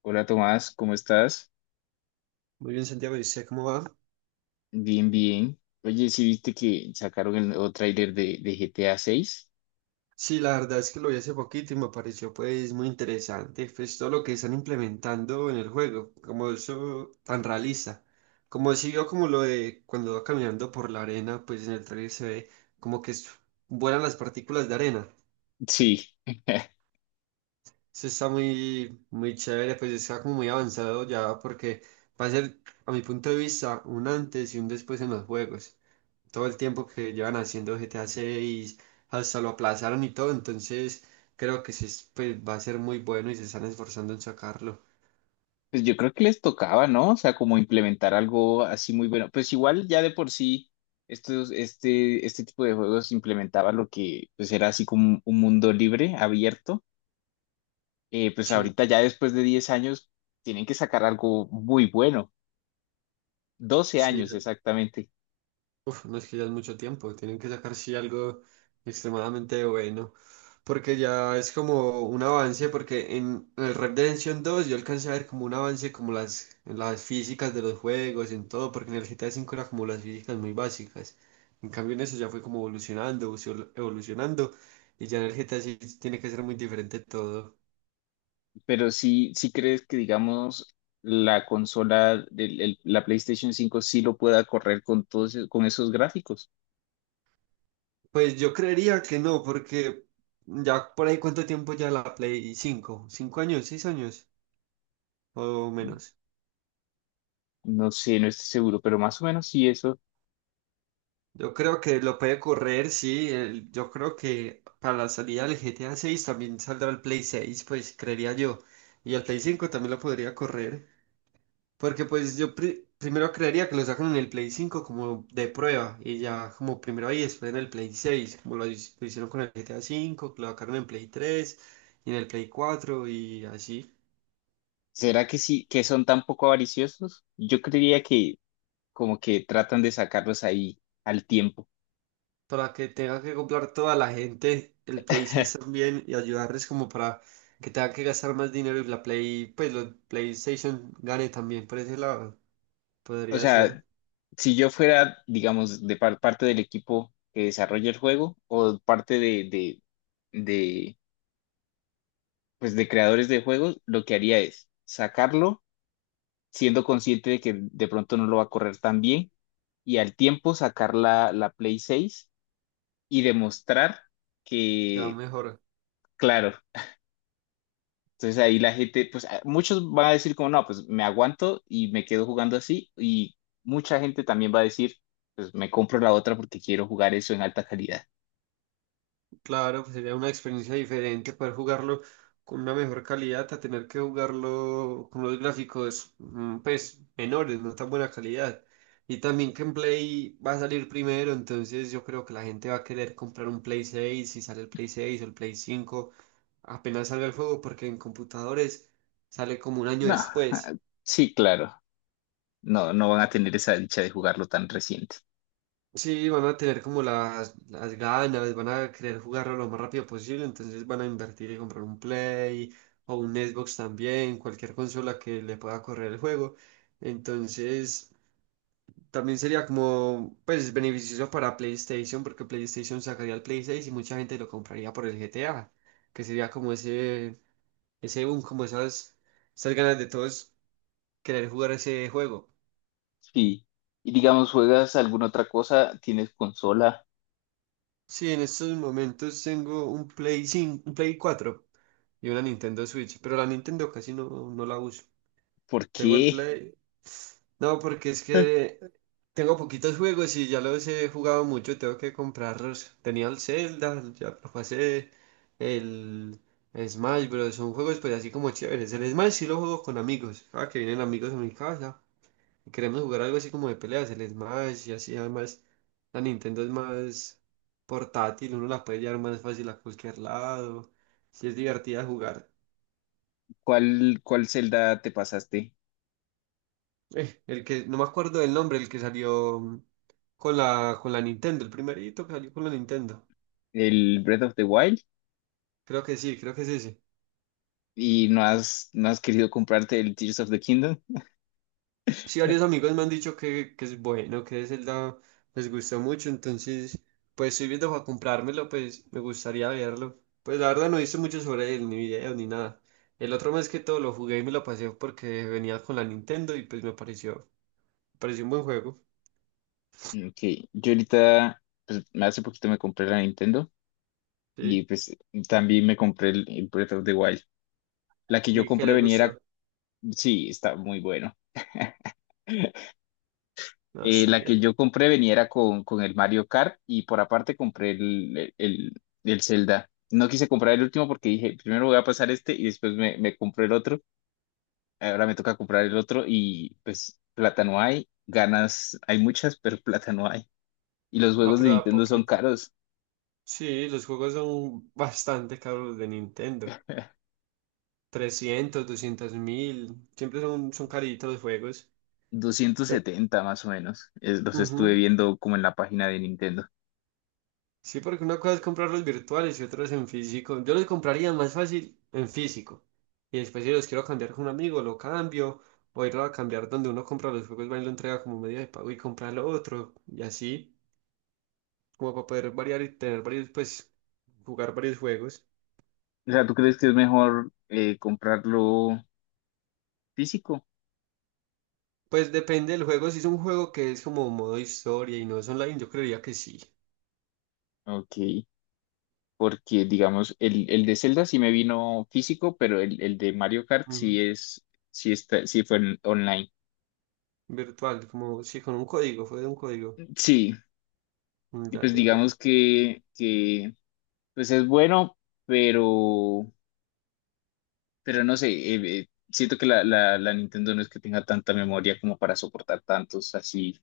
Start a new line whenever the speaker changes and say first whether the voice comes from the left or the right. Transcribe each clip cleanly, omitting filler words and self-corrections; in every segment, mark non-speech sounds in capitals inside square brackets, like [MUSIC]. left: Hola Tomás, ¿cómo estás?
right: Muy bien, Santiago, ¿y usted cómo va?
left: Bien, bien. Oye, ¿sí viste que sacaron el nuevo tráiler de GTA 6?
right: Sí, la verdad es que lo vi hace poquito y me pareció pues muy interesante, pues todo lo que están implementando en el juego, como eso tan realista, como si vio como lo de cuando va caminando por la arena, pues en el trailer se ve como que vuelan las partículas de arena.
left: Sí. [LAUGHS]
right: Eso está muy, muy chévere, pues está como muy avanzado ya porque va a ser, a mi punto de vista, un antes y un después en los juegos. Todo el tiempo que llevan haciendo GTA 6, hasta lo aplazaron y todo, entonces creo que sí es, pues, va a ser muy bueno y se están esforzando en sacarlo.
left: Pues yo creo que les tocaba, ¿no? O sea, como implementar algo así muy bueno. Pues igual ya de por sí, este tipo de juegos implementaba lo que pues era así como un mundo libre, abierto. Pues
right: Sí,
left: ahorita ya después de 10 años tienen que sacar algo muy bueno. 12
right: sí.
left: años exactamente.
right: Uf, no es que ya es mucho tiempo, tienen que sacar sí algo extremadamente bueno, porque ya es como un avance, porque en el Red Redemption 2 yo alcancé a ver como un avance como en las físicas de los juegos, en todo, porque en el GTA V era como las físicas muy básicas, en cambio en eso ya fue como evolucionando, evolucionando, y ya en el GTA sí tiene que ser muy diferente todo.
left: Pero sí, ¿sí crees que, digamos, la consola, la PlayStation 5 sí lo pueda correr con todos, con esos gráficos?
right: Pues yo creería que no, porque ya por ahí cuánto tiempo ya la Play 5 5 años, 6 años o menos.
left: No sé, no estoy seguro, pero más o menos sí eso.
right: Yo creo que lo puede correr, sí. Yo creo que para la salida del GTA 6 también saldrá el Play 6, pues creería yo. Y el Play 5 también lo podría correr. Porque pues yo primero creería que lo sacan en el Play 5 como de prueba. Y ya como primero ahí, después en el Play 6, como lo hicieron con el GTA 5, que lo sacaron en Play 3 y en el Play 4 y así.
left: ¿Será que sí, que son tan poco avariciosos? Yo creería que como que tratan de sacarlos ahí al tiempo.
right: Para que tenga que comprar toda la gente el Play 6
left: [LAUGHS]
right: también y ayudarles como para que tenga que gastar más dinero y la Play, pues los PlayStation gane también por ese lado.
left: O
right: Podría
left: sea,
right: ser
left: si yo fuera, digamos, parte del equipo que desarrolla el juego o parte de pues de creadores de juegos, lo que haría es sacarlo siendo consciente de que de pronto no lo va a correr tan bien y al tiempo sacar la Play 6 y demostrar
right: que va
left: que,
right: mejor.
left: claro, entonces ahí la gente, pues muchos van a decir como, no, pues me aguanto y me quedo jugando así, y mucha gente también va a decir, pues me compro la otra porque quiero jugar eso en alta calidad.
right: Claro, pues sería una experiencia diferente poder jugarlo con una mejor calidad a tener que jugarlo con los gráficos pues menores, no tan buena calidad. Y también que en Play va a salir primero, entonces yo creo que la gente va a querer comprar un Play 6 si sale el Play 6 o el Play 5 apenas salga el juego porque en computadores sale como un año
left: No, ah,
right: después.
left: sí, claro, no, no van a tener esa dicha de jugarlo tan reciente.
right: Sí, van a tener como las ganas, van a querer jugarlo lo más rápido posible, entonces van a invertir y comprar un Play o un Xbox también, cualquier consola que le pueda correr el juego. Entonces, también sería como, pues, beneficioso para PlayStation, porque PlayStation sacaría el Play 6 y mucha gente lo compraría por el GTA, que sería como ese boom, como esas ganas de todos querer jugar ese juego.
left: Sí. Y digamos, ¿juegas alguna otra cosa? ¿Tienes consola?
right: Sí, en estos momentos tengo un Play 5, un Play 4 y una Nintendo Switch, pero la Nintendo casi no, no la uso.
left: ¿Por
right: Tengo el
left: qué?
right: Play. No, porque es
left: [LAUGHS]
right: que tengo poquitos juegos y ya los he jugado mucho, tengo que comprarlos. Tenía el Zelda, ya lo pasé, el Smash, pero son juegos pues así como chéveres. El Smash sí lo juego con amigos. Ah, que vienen amigos a mi casa. Queremos jugar algo así como de peleas, el Smash y así. Además, la Nintendo es más portátil, uno la puede llevar más fácil a cualquier lado. Sí, es divertida jugar.
left: Cuál Zelda te pasaste?
right: El que, no me acuerdo del nombre, el que salió con la Nintendo, el primerito que salió con la Nintendo.
left: ¿El Breath of the Wild?
right: Creo que sí, creo que es ese.
left: ¿Y no has, no has querido comprarte el Tears of the Kingdom?
right: Sí, varios amigos me han dicho que es bueno, que Zelda les gustó mucho, entonces, pues estoy viendo para comprármelo, pues me gustaría verlo. Pues la verdad no hice mucho sobre él, ni videos, ni nada. El otro mes que todo lo jugué y me lo pasé porque venía con la Nintendo y pues me pareció un buen juego,
left: Ok, yo ahorita, pues hace poquito me compré la Nintendo y
right: ¿sí?
left: pues también me compré el Breath of the Wild. La que yo
right: Y que
left: compré
right: le
left: venía,
right: gustó.
left: era- sí, está muy bueno.
right: Ah, está
left: La que
right: bien.
left: yo compré venía era con el Mario Kart y por aparte compré el Zelda. No quise comprar el último porque dije, primero voy a pasar este y después me compré el otro. Ahora me toca comprar el otro y pues plata no hay, ganas hay muchas, pero [LAUGHS] plata no hay. Y los
right: Ah,
left: juegos de
right: pero a
left: Nintendo son
right: poquito.
left: caros,
right: Sí, los juegos son bastante caros los de Nintendo. Trescientos 200 mil, siempre son caritos los juegos.
left: 270 más o menos, los estuve
right: Ujú.
left: viendo como en la página de Nintendo.
right: Sí, porque una cosa es comprarlos virtuales y otros en físico. Yo los compraría más fácil en físico. Y después si los quiero cambiar con un amigo, lo cambio. O irlo a cambiar donde uno compra los juegos, va y lo entrega como medio de pago y compra lo otro. Y así, como para poder variar y tener varios, pues, jugar varios juegos.
left: O sea, ¿tú crees que es mejor comprarlo físico?
right: Pues depende del juego. Si es un juego que es como modo historia y no es online, yo creería que sí.
left: Ok, porque digamos, el de Zelda sí me vino físico, pero el de Mario Kart
right: Ujú.
left: sí es, sí está, online.
right: Virtual, como sí, con un código, fue de un código.
left: Sí,
right: Mm,
left: y
right: ya,
left: pues
right: ya, ya.
left: digamos que pues es bueno, pero Pero no sé, siento que la Nintendo no es que tenga tanta memoria como para soportar tantos así.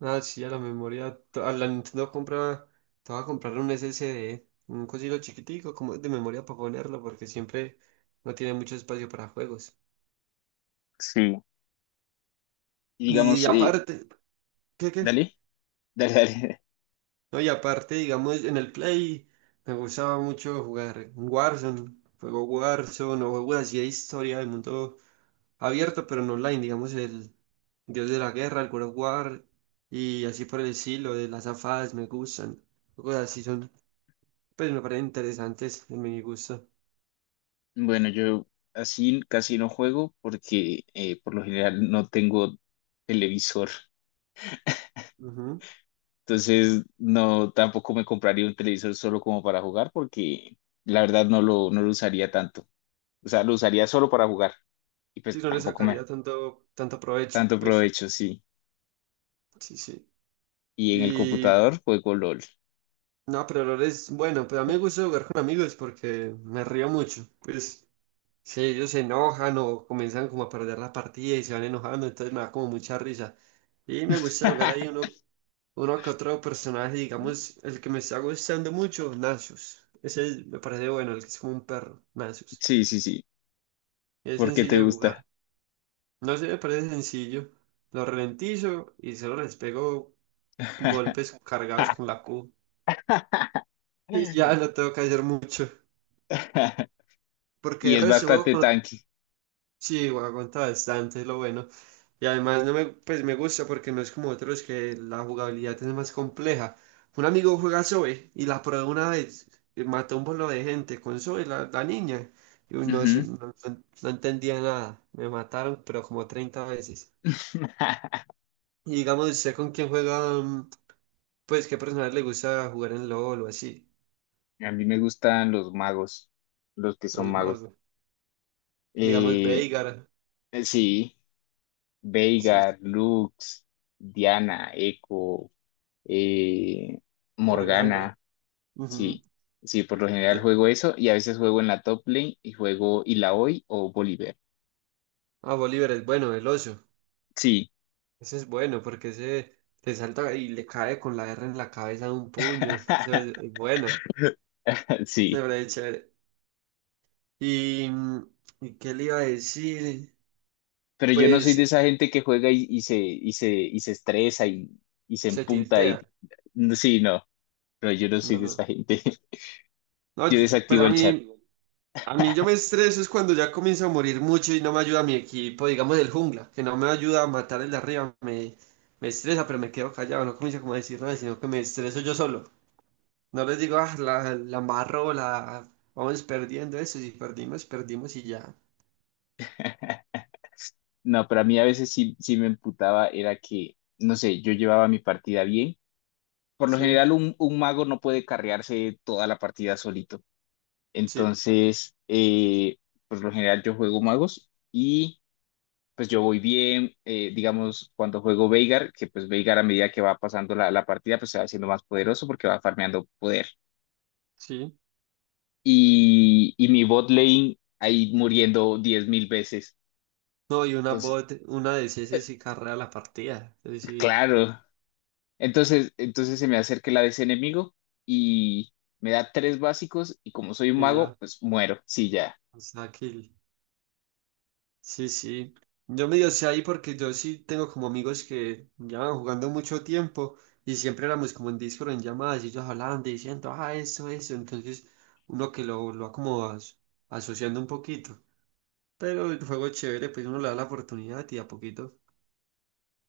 right: Ah, sí, a la memoria. A la Nintendo compra. Te voy a comprar un SSD, un cosito chiquitico, como de memoria para ponerlo, porque siempre no tiene mucho espacio para juegos.
left: Sí. Y
right: Y
left: digamos,
right: aparte, ¿qué, qué?
left: dale, dale, [LAUGHS] dale.
right: No, y aparte, digamos, en el Play me gustaba mucho jugar Warzone, juego Warzone o juegos así de historia del mundo abierto, pero no online, digamos, el Dios de la Guerra, el God of War, y así por el estilo, de las afadas me gustan. Juegos así son. Pues me parecen interesantes en mi gusto.
left: Bueno, yo así casi no juego porque por lo general no tengo televisor.
right: Ujú.
left: Entonces, no, tampoco me compraría un televisor solo como para jugar porque la verdad no lo, no lo usaría tanto. O sea, lo usaría solo para jugar y
right: Sí,
left: pues
right: no le
left: tampoco me
right: sacaría tanto, tanto provecho,
left: tanto
right: pues
left: provecho, sí.
right: sí, sí.
left: Y en el
right: Y
left: computador juego LOL.
right: no, pero lo es bueno, pero a mí me gusta jugar con amigos porque me río mucho. Pues si ellos se enojan o comienzan como a perder la partida y se van enojando, entonces me da como mucha risa. Y me gusta jugar ahí
left: [LAUGHS]
right: uno que otro personaje, digamos, el que me está gustando mucho, Nasus. Ese me parece bueno, el que es como un perro, Nasus.
left: Sí, sí, sí,
right: Es
left: porque
right: sencillo
left: te
right: de
left: gusta.
right: jugar. No sé, me parece sencillo. Lo ralentizo y solo les pego
left: [LAUGHS]
right: golpes cargados con la Q. Y ya no tengo que hacer mucho. Porque
left: Y
right: el
left: es
right: resto juego
left: bastante
right: con...
left: tanque.
right: Sí, aguanta bastante, es lo bueno. Y además no me, pues me gusta porque no es como otros que la jugabilidad es más compleja. Un amigo juega Zoe y la probó una vez. Y mató un bolo de gente con Zoe, la niña. Y uy, no, sé
left: Ujú.
right: no, no entendía nada. Me mataron, pero como 30 veces.
left: [LAUGHS]
right: Y digamos, ¿usted con quién juega? Pues, ¿qué personas le gusta jugar en LOL o así?
left: A mí me gustan los magos, los que son
right: Los más,
left: magos.
right: digamos,
left: Eh,
right: Veigar,
left: sí,
right: sí,
left: Veigar, Lux, Diana, Echo, eh,
right: Morgana.
left: Morgana,
right: Ujú.
left: sí. Sí, por lo general juego eso y a veces juego en la top lane y juego Illaoi o Bolívar.
right: Ah, Bolívar es bueno, el oso.
left: Sí,
right: Ese es bueno porque ese le salta y le cae con la R en la cabeza de un puño. Eso es bueno.
left: [LAUGHS]
right: Ese
left: sí.
right: brother es chévere. Y, ¿y qué le iba a decir?
left: Pero yo no soy de
right: Pues
left: esa gente que juega y se estresa y se
right: se
left: emputa
right: tiltea.
left: y no, sí, no, pero yo no soy
right: No,
left: de
right: no.
left: esa gente. [LAUGHS]
right: No,
left: Yo
right: pues
left: desactivo
right: a
left: el chat.
right: mí. A mí yo me estreso es cuando ya comienza a morir mucho y no me ayuda mi equipo, digamos el jungla, que no me ayuda a matar el de arriba, me estresa, pero me quedo callado, no comienzo como a decir nada, sino que me estreso yo solo. No les digo, ah, la embarró, la vamos perdiendo eso, si perdimos, perdimos y ya.
left: [LAUGHS] No, pero a mí a veces sí, sí me emputaba, era que, no sé, yo llevaba mi partida bien. Por lo
right: Sí,
left: general, un mago no puede carrearse toda la partida solito.
right: sí,
left: Entonces, por lo general yo juego magos, pues yo voy bien, digamos, cuando juego Veigar, que pues Veigar a medida que va pasando la partida, pues se va haciendo más poderoso porque va farmeando poder.
right: sí.
left: Y mi bot lane ahí muriendo 10.000 veces.
right: No, y una
left: Entonces,
right: bot, una de
left: eh,
right: CS sí carrea la partida, es decir,
left: claro. Entonces, entonces se me acerca el ese enemigo y me da 3 básicos y como soy un mago,
right: ella,
left: pues muero. Sí, ya.
right: o sea, kill. Sí, sí. Yo medio sé ahí porque yo sí tengo como amigos que llevan jugando mucho tiempo y siempre éramos como en Discord en llamadas y ellos hablando y diciendo, ah, eso, eso. Entonces uno que lo va como asociando un poquito. Pero el juego es chévere, pues uno le da la oportunidad y a poquito.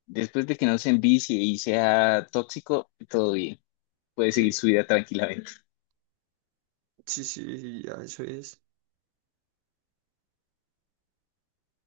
left: Después de que no se envicie y sea tóxico, todo bien. Puede seguir
right: Sí,
left: su vida tranquilamente.
right: sí, sí, ya eso es.